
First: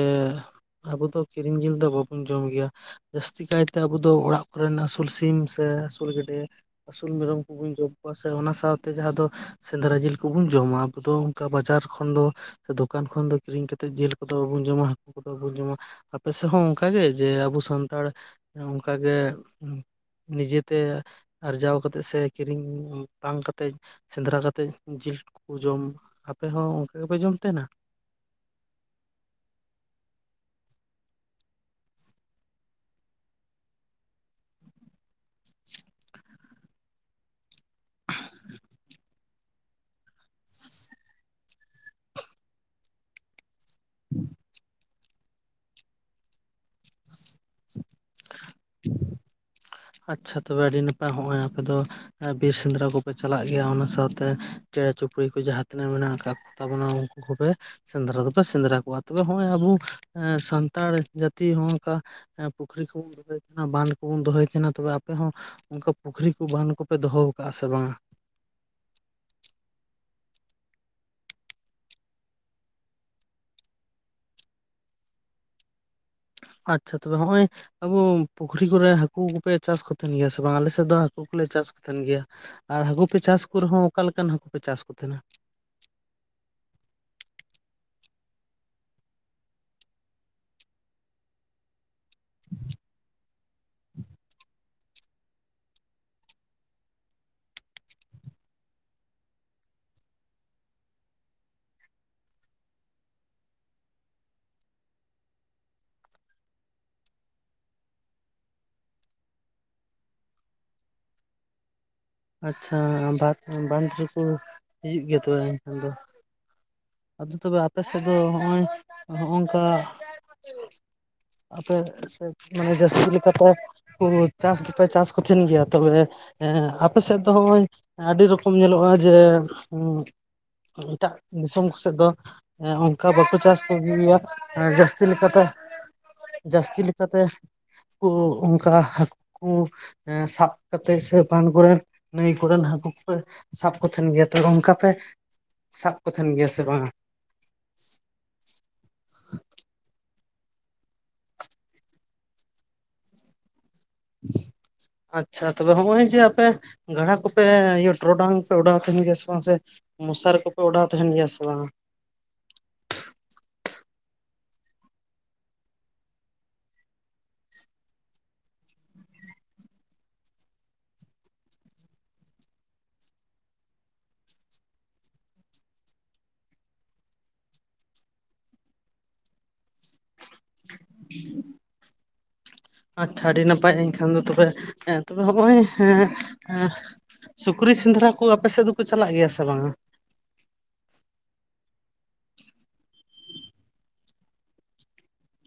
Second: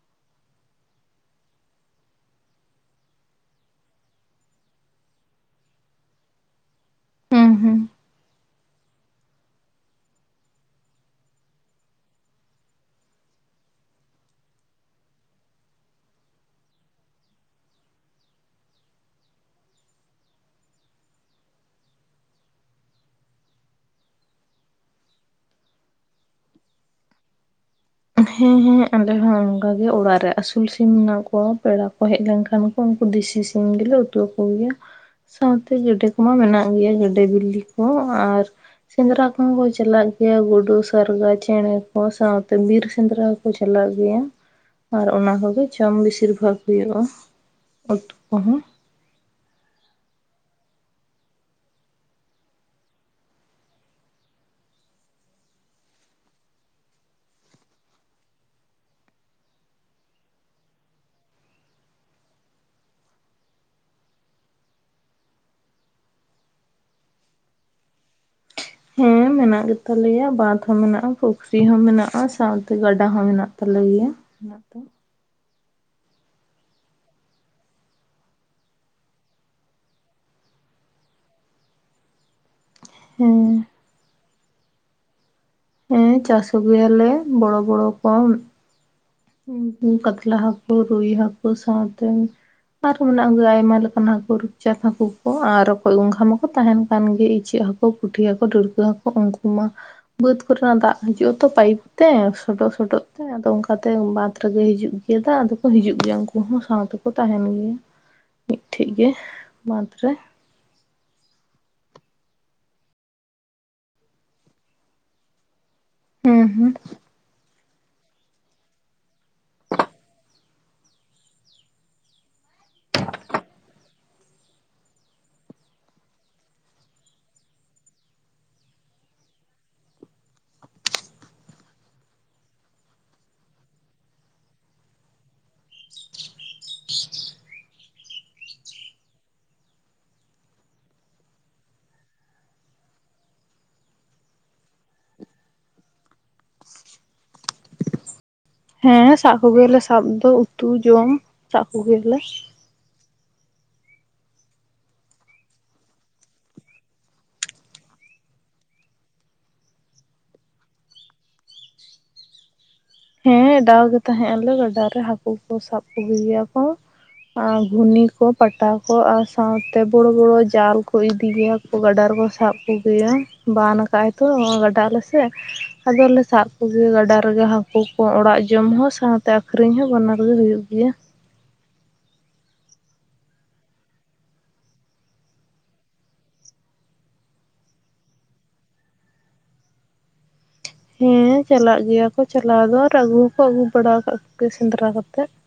ᱟᱵᱚ ᱫᱚ ᱠᱤᱨᱤᱧ ᱡᱤᱞ ᱫᱚ ᱵᱟᱵᱚᱼᱼ ᱵᱚᱱ ᱡᱚᱢ ᱜᱮᱭᱟ ᱡᱟᱹᱥᱛᱤ ᱠᱟᱭᱛᱮ ᱟᱵᱚ ᱫᱚ ᱚᱲᱟᱜ ᱠᱚᱨᱮᱱ ᱟᱹᱥᱩᱞ ᱥᱤᱢ ᱥᱮ ᱟᱹᱥᱩᱞ ᱜᱮᱰᱮ, ᱟᱹᱥᱩᱞ ᱢᱮᱨᱚᱢ ᱦᱩᱸ ᱠᱚᱵᱚᱱ ᱦᱩᱸ ᱡᱚᱢ ᱠᱚᱣᱟ ᱥᱮ ᱚᱱᱟ ᱥᱟᱶᱛᱮ ᱡᱟᱦᱟᱸ ᱫᱚ ᱥᱮᱸᱫᱽᱨᱟ ᱡᱤᱞ ᱠᱚᱵᱚᱱ ᱡᱚᱢᱟ ᱟᱵᱚ ᱫᱚᱼᱼ ᱚᱱᱠᱟ ᱵᱟᱡᱟᱨ ᱠᱷᱚᱱ ᱫᱚ ᱫᱚᱠᱟᱱ ᱠᱷᱚᱱ ᱫᱚ ᱠᱤᱨᱤᱧ ᱠᱟᱛᱮᱫ ᱡᱤᱞ ᱠᱚᱫᱚ ᱵᱟᱵᱚᱱ ᱡᱚᱢᱟ ᱦᱟᱠᱩ ᱠᱚᱫᱚ ᱵᱟᱵᱚᱱ ᱡᱚᱢᱟ ᱟᱯᱮ ᱥᱮᱫ ᱦᱚᱸ ᱚᱱᱠᱟᱜᱮ ᱡᱮ ᱟᱵᱚ ᱥᱟᱱᱛᱟᱲ ᱚᱱ ᱠᱟᱜᱮ ᱱᱤᱡᱮᱛᱮ ᱟᱨᱡᱟᱣ ᱠᱟᱛᱮᱜ ᱥᱮ ᱠᱤᱨᱤᱧ ᱵᱟᱝ ᱠᱟᱛᱮᱫ ᱥᱮᱸᱫᱽᱨᱟ ᱠᱟᱛᱮᱫ ᱡᱤᱞ ᱠᱚ ᱡᱚᱢ ᱟᱯᱮ ᱦᱚᱸ ᱚᱱᱠᱟ ᱜᱮᱯᱮ ᱡᱚᱢ ᱛᱟᱦᱮᱱᱟ? ᱦᱮᱸ ᱦᱮᱸ ᱟᱞᱮᱦᱚ ᱚᱱᱠᱟᱜᱮ ᱚᱲᱟᱜ ᱨᱮ ᱟᱹᱥᱩᱞ ᱥᱤᱢ ᱢᱮᱱᱟᱜ ᱠᱚᱣᱟ ᱯᱮᱲᱟ ᱠᱚ ᱦᱮᱡ ᱞᱮᱱᱠᱷᱟᱱᱼᱼ ᱩᱱ ᱩᱱᱠᱩ ᱫᱤᱥᱤ ᱥᱤᱝᱜᱮ ᱩᱴᱣᱟ ᱠᱚ ᱜᱮᱭᱟ᱾ ᱥᱟᱶᱛᱮ ᱜᱮᱰᱮ ᱠᱚᱢᱟ ᱢᱮᱱᱟᱜ ᱜᱮᱭᱟ ᱜᱮᱰᱮ ᱵᱤᱞᱤ ᱠᱚ ᱟᱨ ᱥᱮᱸᱫᱽᱨᱟ ᱠᱚᱦᱚ ᱠᱚ ᱪᱟᱞᱟᱜ ᱜᱮᱭᱟ ᱜᱩᱰᱩ ᱥᱟᱨᱜᱟ ᱪᱮᱬᱮ ᱠᱚ ᱥᱟᱶᱛᱮ ᱵᱤᱨ ᱥᱮᱸᱫᱽᱨᱟ ᱠᱚ ᱪᱟᱞᱟᱜ ᱜᱮᱭᱟ ᱾ ᱟᱨ ᱚᱱᱟ ᱠᱚᱜᱮ ᱡᱚᱢ ᱵᱤᱥᱤᱨ ᱵᱷᱟᱜᱽ ᱦᱩᱭᱩᱜᱼᱟ, ᱩᱛᱩ ᱠᱚᱦᱚᱸ ᱾ ᱟᱪᱪᱷᱟ ᱛᱚᱵᱮ ᱟᱹᱰᱤ ᱱᱟᱯᱟᱭ ᱦᱚᱸᱜᱼᱚᱭ ᱟᱯᱮ ᱫᱚ ᱾ ᱵᱤᱨ ᱥᱮᱸᱫᱽᱨᱟ ᱠᱚᱯᱮ ᱪᱟᱞᱟᱜ ᱜᱮᱭᱟ ᱚᱱᱟ ᱥᱟᱶᱛᱮ, ᱪᱮᱬᱮ ᱪᱩᱯᱲᱤ ᱠᱚ ᱡᱟᱦᱟᱸ ᱛᱤᱱᱟᱹᱜ ᱢᱮᱱᱟᱜ ᱟᱠᱟᱫ ᱛᱟᱵᱚᱱᱟ ᱩᱱᱠᱩ ᱠᱚᱯᱮ ᱥᱮᱸᱫᱽᱨᱟ ᱫᱚᱯᱮ ᱥᱮᱸᱫᱽᱨᱟ ᱠᱚᱣᱟ, ᱛᱚᱵᱮ ᱱᱚᱜᱼᱚᱭ ᱟᱵᱚ ᱮᱸ ᱥᱟᱱᱛᱟᱲ ᱡᱟᱹᱛᱤ ᱦᱚᱸ ᱱᱚᱝᱠᱟ ᱮ ᱯᱩᱠᱷᱨᱤ ᱠᱚᱵᱚᱱ ᱫᱚᱦᱚᱭ ᱛᱟᱦᱮᱸᱱᱟ, ᱵᱟᱸᱫᱷ ᱠᱚᱵᱚᱱ ᱫᱚᱦᱚᱭ ᱛᱟᱦᱮᱸᱱᱟ ᱛᱚᱵᱮ ᱟᱯᱮ ᱦᱚᱸ ᱚᱱᱠᱟ ᱯᱩᱠᱷᱨᱤ ᱠᱚ ᱵᱟᱸᱫᱷ ᱠᱚᱯᱮ ᱫᱚᱦᱚ ᱟᱠᱟᱜᱼᱟ ᱥᱮ ᱵᱟᱝᱟ? ᱦᱮᱸ ᱢᱮᱱᱟᱜ ᱜᱮ ᱛᱟᱞᱮᱭᱟ, ᱵᱟᱸᱫᱽ ᱦᱚᱸ ᱢᱮᱱᱟᱜᱼᱟ, ᱯᱩᱠᱷᱨᱤ ᱦᱚᱸ ᱢᱮᱱᱟᱜᱼᱟ, ᱥᱟᱶᱛᱮ ᱜᱟᱰᱟ ᱦᱚᱸ ᱢᱮᱱᱟᱜᱼᱟ ᱾ ᱛᱟᱞᱮ ᱜᱮᱭᱟ ᱚᱱᱟ ᱛᱮ ᱟᱪᱪᱷᱟ ᱛᱚᱵᱮ ᱱᱚᱜᱼᱚᱭ ᱟᱵᱚ ᱯᱩᱠᱷᱨᱤ ᱠᱚᱨᱮᱜ ᱦᱟᱹᱠᱩ ᱠᱚᱯᱮ ᱪᱟᱥ ᱠᱚᱛᱮ ᱜᱮᱭᱟ ᱥᱮ ᱵᱟᱝᱟ, ᱟᱞᱮ ᱥᱮᱫ ᱫᱚ ᱦᱟᱹᱠᱩ ᱠᱚᱞᱮ ᱪᱟᱥ ᱠᱚᱛᱮᱱ ᱜᱮᱭᱟ ᱾ ᱟᱨ ᱦᱟᱠᱩ ᱯᱮ ᱦᱮᱸ ᱪᱟᱥ ᱠᱚ ᱨᱮᱦᱚᱸ ᱚᱠᱟ ᱞᱮᱠᱟᱱ ᱦᱟᱹᱠᱩ ᱯᱮ ᱪᱟᱥ ᱠᱚ ᱛᱟᱸᱦᱮᱱᱟ ᱦᱮᱸ ᱪᱟᱥ ᱟᱹᱜᱩᱭᱟᱞᱮ, ᱵᱚᱲᱚ ᱵᱚᱲᱚ ᱠᱚ ᱦᱩᱸ ᱦᱩᱸ ᱠᱟᱛᱞᱟ ᱦᱟᱹᱠᱩ ᱨᱩᱭ ᱦᱟᱠ ᱥᱟᱶᱛᱮ ᱟᱨᱦᱚᱸ ᱢᱮᱱᱟᱜ ᱠᱚ ᱜᱮᱭᱟ ᱟᱭᱢᱟ ᱞᱮᱠᱟᱱ ᱦᱟᱹᱠᱩ ᱪᱟᱛ ᱦᱟᱹᱠᱩ ᱠᱚ ᱟᱨ ᱨᱚᱠᱚᱡ, ᱜᱚᱝᱜᱷᱟ ᱢᱟᱠᱚ ᱛᱟᱸᱦᱮᱱ ᱠᱟᱱ ᱜᱮ ᱾ ᱤᱪᱟᱹᱜ ᱦᱟᱹᱠᱩ, ᱯᱩᱴᱷᱤ ᱦᱟᱹᱠᱩ, ᱰᱟᱹᱬᱠᱟᱹ ᱦᱟᱹᱠᱩ ᱩᱱᱠᱩ ᱢᱟ ᱵᱟᱹᱫᱽ ᱠᱚᱨᱮᱱᱟᱜ ᱫᱟᱜ ᱦᱤᱡᱩᱜ ᱟᱛᱚ ᱯᱟᱭᱤᱯ ᱛᱮ, ᱥᱚᱰᱚᱜ ᱥᱚᱰᱚᱜ ᱛᱮ ᱟᱫᱚ ᱚᱱᱠᱟᱼᱼ ᱛᱮ ᱵᱟᱸᱫᱽ ᱨᱮᱜᱮ ᱦᱤᱡᱩᱜ ᱜᱮᱭᱟ ᱫᱟᱜ ᱟᱫᱚ ᱠᱚ ᱦᱤᱡᱩᱜ ᱜᱮᱭᱟ ᱩᱱᱠᱩ ᱦᱚᱸ ᱥᱟᱶ ᱛᱮᱠᱚ ᱛᱟᱸᱦᱮᱱ ᱜᱮᱭᱟ ᱾ ᱢᱤᱫᱴᱷᱮᱡ ᱜᱮ ᱵᱟᱫᱽ ᱨᱮ ᱟᱪᱪᱷᱟ ᱵᱟᱸᱫᱽ, ᱵᱟᱸᱫᱽ ᱨᱮᱠᱚ ᱦᱤᱡᱩᱜ ᱜᱮᱭᱟ ᱠᱚ ᱟᱫᱚᱼᱼ ᱦᱩᱸ ᱦᱩᱸ ᱾ ᱟᱫᱚ ᱛᱚᱵᱮ ᱟᱯᱮ ᱥᱮᱫ ᱫᱚ ᱱᱚᱜᱼᱚᱭ, ᱦᱚᱸᱜ ᱱᱚᱝᱠᱟ ᱟᱯᱮ ᱥᱮ [UNINTELLIGIBLE] ᱢᱟᱱᱮ ᱡᱟᱹᱥᱛᱤ ᱞᱮᱠᱟᱛᱮ ᱦᱩ ᱪᱟᱥ ᱫᱚᱯᱮ ᱪᱟᱥ ᱠᱚᱛᱮᱱ ᱜᱮᱭᱟ ᱛᱚᱵᱮ ᱮᱸ ᱟᱯᱮ ᱥᱮᱫ ᱫᱚ ᱱᱚᱜᱼᱚᱭ ᱟᱹᱰᱤ ᱨᱚᱠᱚᱢ ᱧᱮᱞᱚᱜᱼᱟ ᱡᱮ, [UNINTELLIGIBLE] ᱮᱴᱟᱜ ᱫᱤᱥᱚᱢ ᱠᱷᱚᱱ ᱥᱮᱫ ᱫᱚ ᱮᱸ ᱚᱱᱠᱟ ᱵᱟᱠᱚ ᱪᱟᱥ ᱠᱚ ᱜᱮᱭᱟ ᱮ ᱡᱟᱹᱥᱛᱤ ᱞᱮᱠᱟ ᱫᱚ ᱡᱟᱹᱥᱛᱤ ᱞᱮᱠᱟᱛᱮ ᱠᱚ ᱚᱱᱠᱟ ᱦᱟᱹᱠᱩ ᱮᱸ ᱥᱟᱵ ᱠᱟᱛᱮᱜ ᱥᱮ ᱵᱟᱸᱫᱽ ᱠᱚᱨᱮᱱ ᱱᱟᱹᱭ ᱠᱚᱨᱮᱱ ᱦᱟᱹᱠᱩ ᱠᱚ ᱥᱟᱵ ᱠᱚᱛᱷᱮᱱ ᱜᱮᱭᱟ ᱛᱚᱵᱮ ᱚᱱᱠᱟ ᱯᱮ, ᱥᱟᱵ ᱠᱚ ᱛᱟᱦᱮᱱ ᱜᱮᱭᱟ ᱥᱮ ᱵᱟᱝᱟ? ᱦᱮᱸ ᱥᱟᱵ ᱠᱚ ᱜᱮ ᱭᱟᱞᱮ ᱥᱟᱵ ᱫᱚ, ᱩᱛᱩ ᱡᱚᱢ ᱥᱟᱵ ᱠᱚᱜᱮᱭᱟᱞᱮ [INAUDIBLE] ᱟᱪᱪᱷᱟ ᱛᱚᱵᱮ ᱦᱚᱸᱜᱼᱚᱭ ᱡᱮ ᱟᱯᱮ, ᱜᱟᱰᱟ ᱠᱚᱯᱮ ᱤᱭᱟᱹ ᱴᱚᱨᱚᱰᱟᱝ ᱯᱮ ᱚᱰᱟᱣ ᱛᱟᱸᱦᱮᱱ ᱜᱮᱭᱟ ᱥᱮ ᱵᱟᱝ ᱥᱮ ᱢᱚᱥᱟᱨᱤ ᱠᱚᱯᱮ ᱚᱰᱟᱣ ᱛᱟᱸᱦᱮᱱ ᱜᱮᱭᱟ ᱥᱮ ᱵᱟᱝ? ᱦᱮᱸ ᱚᱰᱟᱣ ᱜᱮ ᱛᱟᱦᱮᱸᱜ ᱟᱞᱮ ᱜᱟᱰᱟ ᱨᱮ ᱦᱟᱹᱠᱩ ᱠᱚ ᱥᱟᱵ ᱠᱚᱜᱮ ᱜᱮᱭᱟ ᱠᱚ ᱾ ᱟᱨ ᱜᱷᱩᱱᱤ ᱠᱚ, ᱯᱟᱴᱟ ᱠᱚ ᱟᱨ ᱥᱟᱶᱛᱮ ᱵᱚᱲᱚ ᱵᱚᱲᱚ ᱡᱟᱞ ᱠᱚ ᱤᱫᱤ ᱜᱮᱭᱟ ᱠᱚ ᱜᱟᱰᱟ ᱨᱮᱠᱚ ᱥᱟᱵ ᱠᱚᱜᱮᱭᱟ, ᱵᱟᱱ ᱠᱟᱜᱼᱟᱭ ᱛᱚ ᱜᱟᱰᱟ ᱟᱞᱮ ᱥᱮᱜ ᱟᱫᱚᱞᱮ ᱥᱟᱵ ᱠᱚᱜᱮᱭᱟ ᱜᱟᱰᱟ ᱨᱮᱜᱮ ᱦᱟᱹᱠᱩ ᱣᱟᱜ [UNINTELLIGIBLE] ᱚᱲᱟᱜ ᱡᱚᱢ ᱦᱚᱸ ᱥᱟᱶᱛᱮ ᱟᱹᱠᱷᱨᱤᱧ ᱦᱚᱸ ᱵᱟᱱᱟᱨ ᱜᱮ ᱦᱩᱭᱩᱜ ᱜᱮᱭᱟ ᱾ ᱦ [INAUDIBLE] ᱟᱪᱪᱷᱟ ᱟᱹᱰᱤ ᱱᱟᱯᱟᱭ ᱮᱱᱠᱷᱟᱱ ᱛᱚᱵᱮ, ᱮᱸ ᱱᱚᱜᱼᱚᱭ ᱦᱮᱸ ᱮᱸᱼᱼ ᱥᱩᱠᱨᱤ ᱥᱮᱸᱫᱽᱨᱟ ᱠᱚ ᱟᱯᱮ ᱥᱮᱜ ᱫᱚᱠᱚ ᱪᱟᱞᱟᱜ ᱜᱮᱭᱟ ᱥᱮ ᱵᱟᱝᱟ? ᱦᱮᱸ ᱪᱟᱞᱟᱜ ᱜᱮᱭᱟ ᱠᱚ ᱪᱟᱞᱟᱣ ᱫᱚ ᱟᱨ ᱟᱹᱜᱩ ᱦᱚᱸᱠᱚ ᱟᱹᱜᱩ ᱵᱟᱲᱟ ᱠᱟᱜ ᱠᱚᱜᱮᱭᱟ ᱥᱮᱸᱫᱽᱨᱟ ᱠᱟᱛᱮᱜ ᱾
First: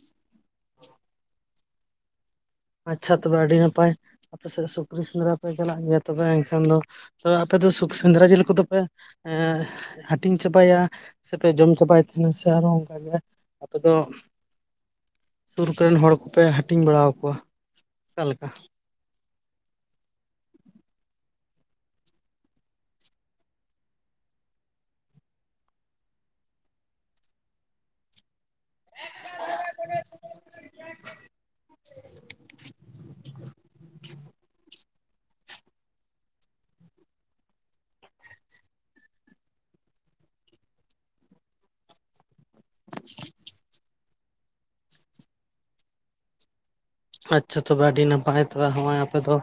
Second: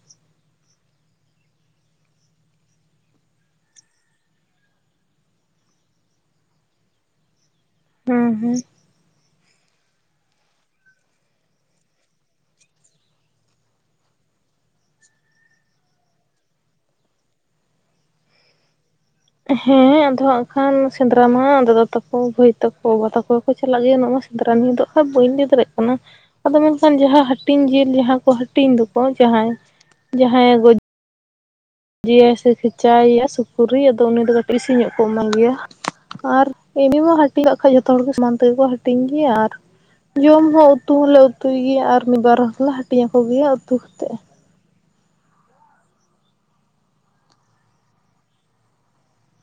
ᱟᱪᱪᱷᱟ ᱛᱚᱵᱮ ᱟᱰᱤ ᱱᱟᱯᱟᱭ ᱾ ᱟᱯᱮ ᱥᱮᱫ ᱥᱩᱠᱨᱤ ᱥᱮᱸᱫᱽᱨᱟ ᱯᱮ ᱪᱟᱞᱟᱜ ᱜᱮᱭᱟ ᱛᱚᱵᱮ ᱮᱱᱠᱷᱟᱱ ᱫᱚ, ᱛᱚᱣᱮ ᱟᱯᱮ ᱫᱚ ᱥᱩᱠ ᱦᱮᱸ ᱥᱮᱸᱫᱽᱨᱟ ᱡᱤᱞ ᱦᱮᱸ ᱠᱚᱫᱚᱯᱮᱼᱼ ᱮᱸ ᱦᱟᱹᱴᱤᱧ ᱪᱟᱵᱟᱭᱟ ᱥᱮᱯᱮ ᱡᱚᱢ ᱪᱟᱵᱟᱭ ᱛᱮᱦᱮᱱᱟ ᱥᱮ ᱟᱨᱚ ᱚᱝᱠᱟᱜᱮ ᱟᱯᱮ ᱫᱚᱜ, ᱥᱩᱨ ᱠᱚᱨᱮᱱ ᱦᱚᱲ ᱠᱚᱯᱮ ᱦᱟᱹᱴᱤᱧ ᱵᱟᱲᱟᱣ ᱠᱚᱣᱟ᱾ ᱚᱠᱟ ᱞᱮᱠᱟ? ᱦᱮᱸ ᱟᱫᱚ ᱦᱟᱸᱜ ᱠᱷᱟᱱ ᱥᱮᱸᱫᱽᱨᱟ ᱢᱟ ᱫᱟᱫᱟ ᱛᱟᱠᱚ ᱵᱷᱟᱹᱭ ᱛᱟᱠᱚ ᱵᱟᱵᱟ ᱛᱟᱠᱚ ᱠᱚ ᱪᱟᱞᱟᱜ ᱜᱮᱭ ᱩᱱᱟᱹᱜ ᱢᱟ ᱥᱮᱸᱫᱽᱨᱟᱱ ᱱᱤᱫᱚᱜ ᱟᱨ ᱵᱟᱹᱧ ᱞᱟᱹᱭ ᱫᱟᱲᱮᱜ ᱠᱟᱱᱟ᱾ ᱟᱫᱚ ᱢᱮᱱᱠᱷᱟᱱ ᱡᱟᱦᱟᱸ ᱦᱟᱹᱴᱤᱧ ᱡᱤᱞ ᱡᱟᱦᱟᱸ ᱠᱚ ᱦᱟᱹᱴᱤᱧ ᱫᱚᱠᱚ ᱡᱟᱦᱟᱸᱭ ᱡᱟᱦᱟᱸᱭ ᱜᱚ ᱡᱮᱭᱟ ᱥᱮ ᱠᱷᱮᱪᱟᱭᱮᱭᱟ ᱥᱩᱠᱨᱤ ᱟᱫᱚ ᱩᱱᱤ ᱫᱚ ᱠᱟᱹᱴᱤᱜ ᱵᱤᱥᱤ ᱧᱚᱜ ᱠᱚ ᱮᱢᱟᱭ ᱜᱮᱭᱟ᱾ ᱟᱨ ᱮᱱᱤ ᱢᱟ ᱦᱟᱴᱤ ᱠᱟᱜ ᱠᱷᱟᱡ ᱡᱷᱚᱛᱚ ᱦᱚᱲ ᱜᱮ ᱥᱚᱢᱟᱱ ᱛᱮᱜᱮ ᱠᱚ ᱦᱟᱹᱴᱤᱧ ᱜᱮᱭᱟ, ᱟᱨ ᱡᱚᱢ ᱦᱚᱸ ᱩᱛᱩ ᱦᱚᱸᱞᱮ ᱩᱛᱩᱭ ᱜᱮᱭᱟ ᱟᱨ ᱢᱤᱫ ᱵᱟᱨ ᱦᱚᱸᱞᱮ ᱦᱟᱴᱤᱧ ᱟᱠᱚ ᱜᱮᱭᱟ ᱩᱛᱩ ᱦᱟᱛᱮᱜ᱾ ᱟᱪᱪᱷᱟ ᱛᱚᱵᱮ ᱟᱹᱰᱤ ᱱᱟᱯᱟᱭ ᱛᱷᱚᱲᱟ ᱦᱚᱸᱜ ᱚᱸᱭ ᱟᱯᱮ ᱫᱚ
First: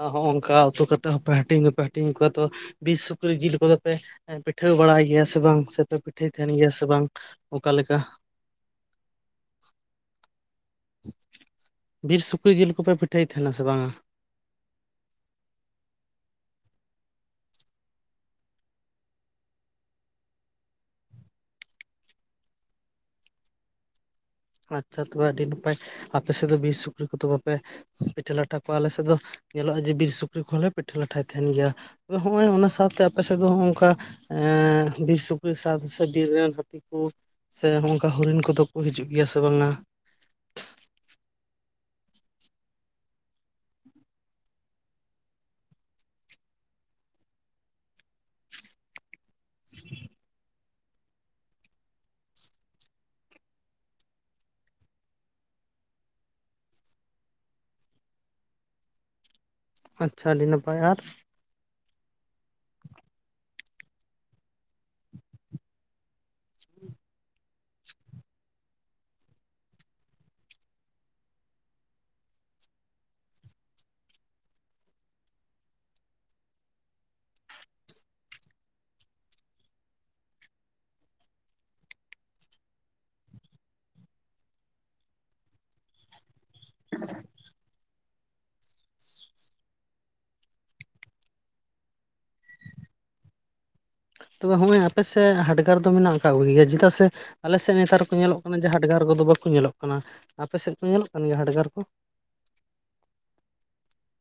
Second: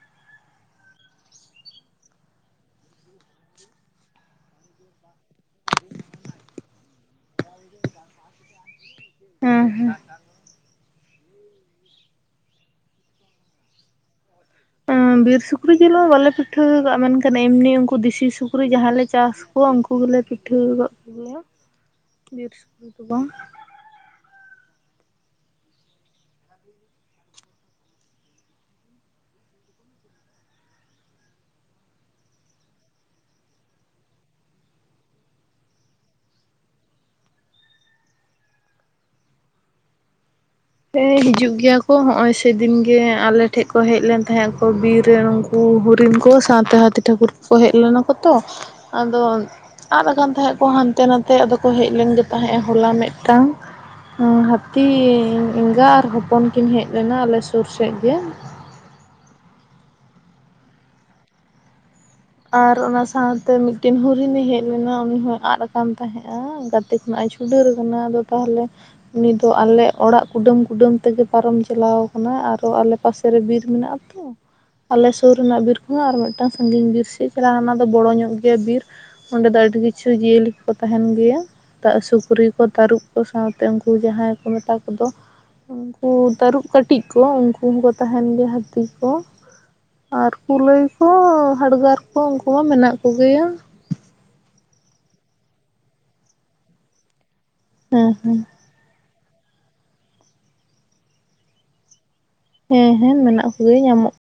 ᱚ ᱦᱚᱸᱜ ᱚᱝᱠᱟ ᱩᱛᱩ ᱠᱟᱛᱮ ᱦᱚᱸᱯᱮ ᱦᱟᱹᱴᱤᱧ ᱜᱮᱯᱮ ᱦᱟᱹᱴᱤᱧ ᱠᱚᱣᱟ ᱛᱚᱵᱮ ᱵᱤᱨ ᱥᱩᱠᱨᱤ ᱡᱤᱞ ᱠᱚᱫᱚ ᱯᱮ ᱮ ᱯᱤᱴᱷᱟᱹᱣ ᱵᱟᱲᱟᱭ ᱜᱮᱭᱟ ᱥᱮ ᱵᱟᱝ ᱥᱮᱯᱮ ᱯᱤᱴᱷᱟᱹᱭ ᱛᱟᱦᱮᱸᱱ ᱜᱮᱭᱟ ᱥᱮ ᱵᱟᱝ? ᱚᱠᱟ ᱞᱮᱠᱟ? ᱦᱩᱸ ᱦᱩᱸ᱾ ᱵᱤᱨ ᱥᱩᱠᱨᱤ ᱡᱤᱞ ᱠᱚᱯᱮ ᱯᱤᱴᱷᱟᱹᱭ ᱛᱟᱦᱮᱸᱱᱟ ᱥᱮ ᱵᱟᱝᱟ? ᱩᱸ ᱵᱤᱨ ᱥᱩᱠᱨᱤ ᱡᱤᱞ ᱢᱟ ᱵᱟᱞᱮ ᱯᱤᱴᱷᱟᱹ ᱠᱟᱜᱼᱟ ᱢᱮᱱᱠᱷᱟᱱ ᱮᱢᱱᱤ ᱩᱝᱠᱩ ᱫᱮᱥᱤ ᱥᱩᱠᱨᱤ ᱡᱟᱦᱟᱸᱞᱮ ᱪᱟᱥ ᱠᱚᱣᱟ ᱩᱝᱠᱩ ᱜᱮᱞᱮ ᱯᱤᱴᱷᱟᱹ ᱠᱟᱜ ᱠᱚᱜᱮᱭᱟ ᱵᱤᱨ ᱥᱩᱠᱨᱤ ᱫᱚ ᱵᱟᱝ᱾ ᱟᱪᱪᱷᱟ ᱛᱚᱵᱮ ᱟᱰᱤ ᱱᱟᱯᱟᱭ, ᱟᱯᱮ ᱥᱮᱫ ᱫᱚ ᱵᱤᱨ ᱥᱩᱠᱨᱤ ᱠᱚᱫᱚ ᱵᱟᱯᱮ ᱯᱤᱴᱷᱟᱹ ᱞᱟᱴᱷᱟ ᱠᱚ ᱟᱞᱮ ᱥᱮᱫ ᱫᱚ ᱧᱮᱞᱚᱜᱼᱟ ᱡᱮ ᱵᱤᱨ ᱥᱩᱠᱨᱤ ᱠᱚᱦᱚᱸ ᱞᱮ ᱯᱤᱴᱷᱟᱹ ᱞᱟᱴᱷᱟᱭ ᱛᱟᱦᱮᱸᱱ ᱜᱮᱭᱟ᱾ ᱟᱫᱚ ᱦᱚᱸᱜᱼᱚᱸᱭ ᱚᱱᱟ ᱥᱟᱶᱛᱮ ᱟᱯᱮ ᱥᱮᱫ ᱫᱚ ᱦᱚᱸᱜᱼᱚᱝᱠᱟ ᱮᱸᱻ ᱵᱤᱨ ᱥᱩᱠᱨᱤ ᱥᱟᱫ ᱥᱮ ᱵᱤᱨ ᱨᱮᱱ ᱦᱟᱹᱛᱤ ᱠᱩ ᱥᱮ ᱦᱚᱸᱜᱼᱚᱸᱝᱠᱟ ᱦᱚᱨᱤᱱ ᱠᱚᱫᱚ ᱠᱩ ᱦᱤᱡᱩᱜ ᱜᱤᱭᱟ ᱥᱮ ᱵᱟᱝᱟ? ᱛᱮ ᱦᱤᱡᱩᱜ ᱜᱮᱭᱟ ᱠᱚ ᱦᱚᱸᱜᱼᱚᱸᱭ ᱥᱮᱫᱤᱱ ᱜᱮ ᱟᱞᱮ ᱴᱷᱮᱡ ᱠᱚ ᱦᱮᱡ ᱞᱮᱱ ᱛᱟᱦᱮᱸᱜ ᱟᱠᱚ ᱵᱤᱨ ᱨᱮᱱ ᱩᱝ ᱠᱩ ᱦᱩᱨᱤᱱ ᱠᱚ ᱥᱟᱶᱛᱮ ᱦᱟᱹᱛᱤ ᱴᱷᱟᱠᱩᱨ ᱠᱚᱠᱚ ᱦᱮᱡ ᱞᱮᱱᱟ ᱠᱚ ᱛᱚ ᱟᱫᱚ ᱩᱸ ᱟᱫ ᱠᱟᱱ ᱛᱟᱦᱮᱸᱫ ᱠᱚ ᱦᱟᱸᱱᱛᱮ ᱱᱟᱱᱛᱮ ᱟᱫᱚ ᱠᱚ ᱦᱮᱡ ᱞᱮᱱ ᱜᱮ ᱛᱟᱦᱮᱸᱜᱼᱟ ᱦᱚᱞᱟ ᱢᱮᱫᱴᱟᱝ ᱩᱸ ᱦᱟᱹᱛᱤ ᱮᱸᱜᱟ ᱟᱨ ᱦᱚᱯᱚᱱ ᱠᱤᱱ ᱦᱮᱡ ᱞᱮᱱᱟ ᱟᱞᱮ ᱥᱩᱨ ᱥᱮᱜ ᱜᱮ᱾ ᱟᱪᱪᱷᱟ ᱟᱹᱰᱤ ᱱᱟᱯᱟᱭ ᱟᱨ᱾ ᱟᱨ ᱚᱱᱟ ᱥᱟᱶᱛᱮ ᱢᱤᱫᱴᱮᱱ ᱦᱩᱨᱤᱱᱮ ᱦᱮᱡ ᱞᱮᱱᱟ ᱩᱱᱤ ᱦᱚᱸᱭ ᱟᱫ ᱠᱟᱱ ᱛᱟᱦᱮᱸᱜᱼᱟᱸ ᱜᱟᱛᱮ ᱠᱷᱚᱱᱟᱜ ᱪᱷᱩ ᱰᱟᱹᱨ ᱠᱟᱱᱟ ᱟᱫᱚ ᱛᱟᱦᱞᱮ ᱩᱱᱤ ᱫᱚ ᱟᱞᱮ ᱚᱲᱟᱜ ᱠᱩᱰᱟᱹᱢ - ᱠᱩᱰᱟᱹᱢ ᱛᱮᱜᱮ ᱯᱟᱨᱚᱢ ᱪᱟᱞᱟᱣ ᱠᱟᱱᱟ ᱟᱨᱚ ᱟᱞᱮ ᱯᱟᱥ ᱛᱮ ᱨᱮ ᱵᱤᱨ ᱢᱮᱱᱟᱜᱼᱟ ᱛᱳ ᱟᱞᱮ ᱥᱳᱨ ᱨᱮᱱᱟᱜ ᱵᱤᱨ ᱠᱚᱷᱚᱸ ᱟᱨ ᱢᱤᱫᱴᱟᱝ ᱥᱟᱺᱜᱤᱧ ᱵᱤᱨ ᱥᱮᱫ ᱠᱟᱹᱡ ᱪᱟᱞᱟᱝ ᱚᱱᱟ ᱫᱚ ᱵᱚᱲᱚ ᱧᱚᱜ ᱜᱮᱭᱟ ᱵᱤᱨ ᱾ ᱚᱸᱰᱮ ᱫᱚ ᱟᱹᱰᱤ ᱠᱤᱪᱷᱩ ᱡᱤᱭᱟᱹᱞᱤ ᱠᱚᱠᱚ ᱛᱟᱦᱮᱸᱱ ᱜᱮᱭᱟ᱾ ᱛᱟᱹᱜ ᱥᱩᱠᱨᱤ ᱠᱚ ᱛᱟᱹᱨᱩᱵᱽ ᱠᱚ ᱥᱟᱶᱛᱮ ᱩᱱᱠᱩ ᱡᱟᱦᱟᱸᱭ ᱠᱚ ᱢᱮᱛᱟ ᱠᱚᱫᱚ ᱩᱸ ᱠᱩ ᱛᱟᱹᱨᱩᱵ ᱠᱟᱹᱴᱤᱡ ᱠᱚ ᱩᱝᱠᱩ ᱦᱚᱸᱠᱚ ᱛᱟᱦᱮᱸᱱ ᱜᱮᱭᱟ ᱦᱟᱹᱛᱤ ᱠᱚ ᱟᱨ ᱠᱩᱞᱟᱹᱭ ᱠᱚ ᱦᱟᱰᱜᱟᱨ ᱦᱚᱸ ᱩᱝᱠᱩ ᱦᱚᱸ ᱢᱮᱱᱟᱜ ᱠᱚᱜᱮᱭᱟ᱾ ᱛᱚᱵᱮ ᱦᱚᱸᱜᱼᱚᱭ ᱟᱯᱮᱥᱮᱫ ᱦᱟᱰᱜᱟᱨ ᱫᱚ ᱢᱮᱱᱟᱜ ᱠᱟᱜ ᱠᱚ ᱜᱮᱭᱟ ᱪᱮᱫᱟᱜ ᱥᱮ ᱟᱞᱮᱥᱮᱫ ᱱᱮᱛᱟᱨ ᱦᱮᱸ ᱠᱚ ᱧᱮᱞᱚᱜ ᱠᱟᱱᱟ ᱡᱮ ᱦᱟᱰᱜᱟᱨ ᱠᱚᱫᱚ ᱵᱟᱠᱚ ᱧᱮᱞᱚᱜ ᱠᱟᱱᱟ, ᱟᱯᱮ ᱥᱮᱫ ᱠᱚ ᱧᱮᱞᱚᱜ ᱠᱟᱱ ᱜᱮᱭᱟ ᱦᱟᱰᱜᱟᱨ ᱠᱚ? ᱦᱮᱸ- ᱦᱮᱸ ᱢᱮᱱᱟᱜ ᱠᱚᱜᱮᱭᱟ ᱧᱟᱢᱚᱜ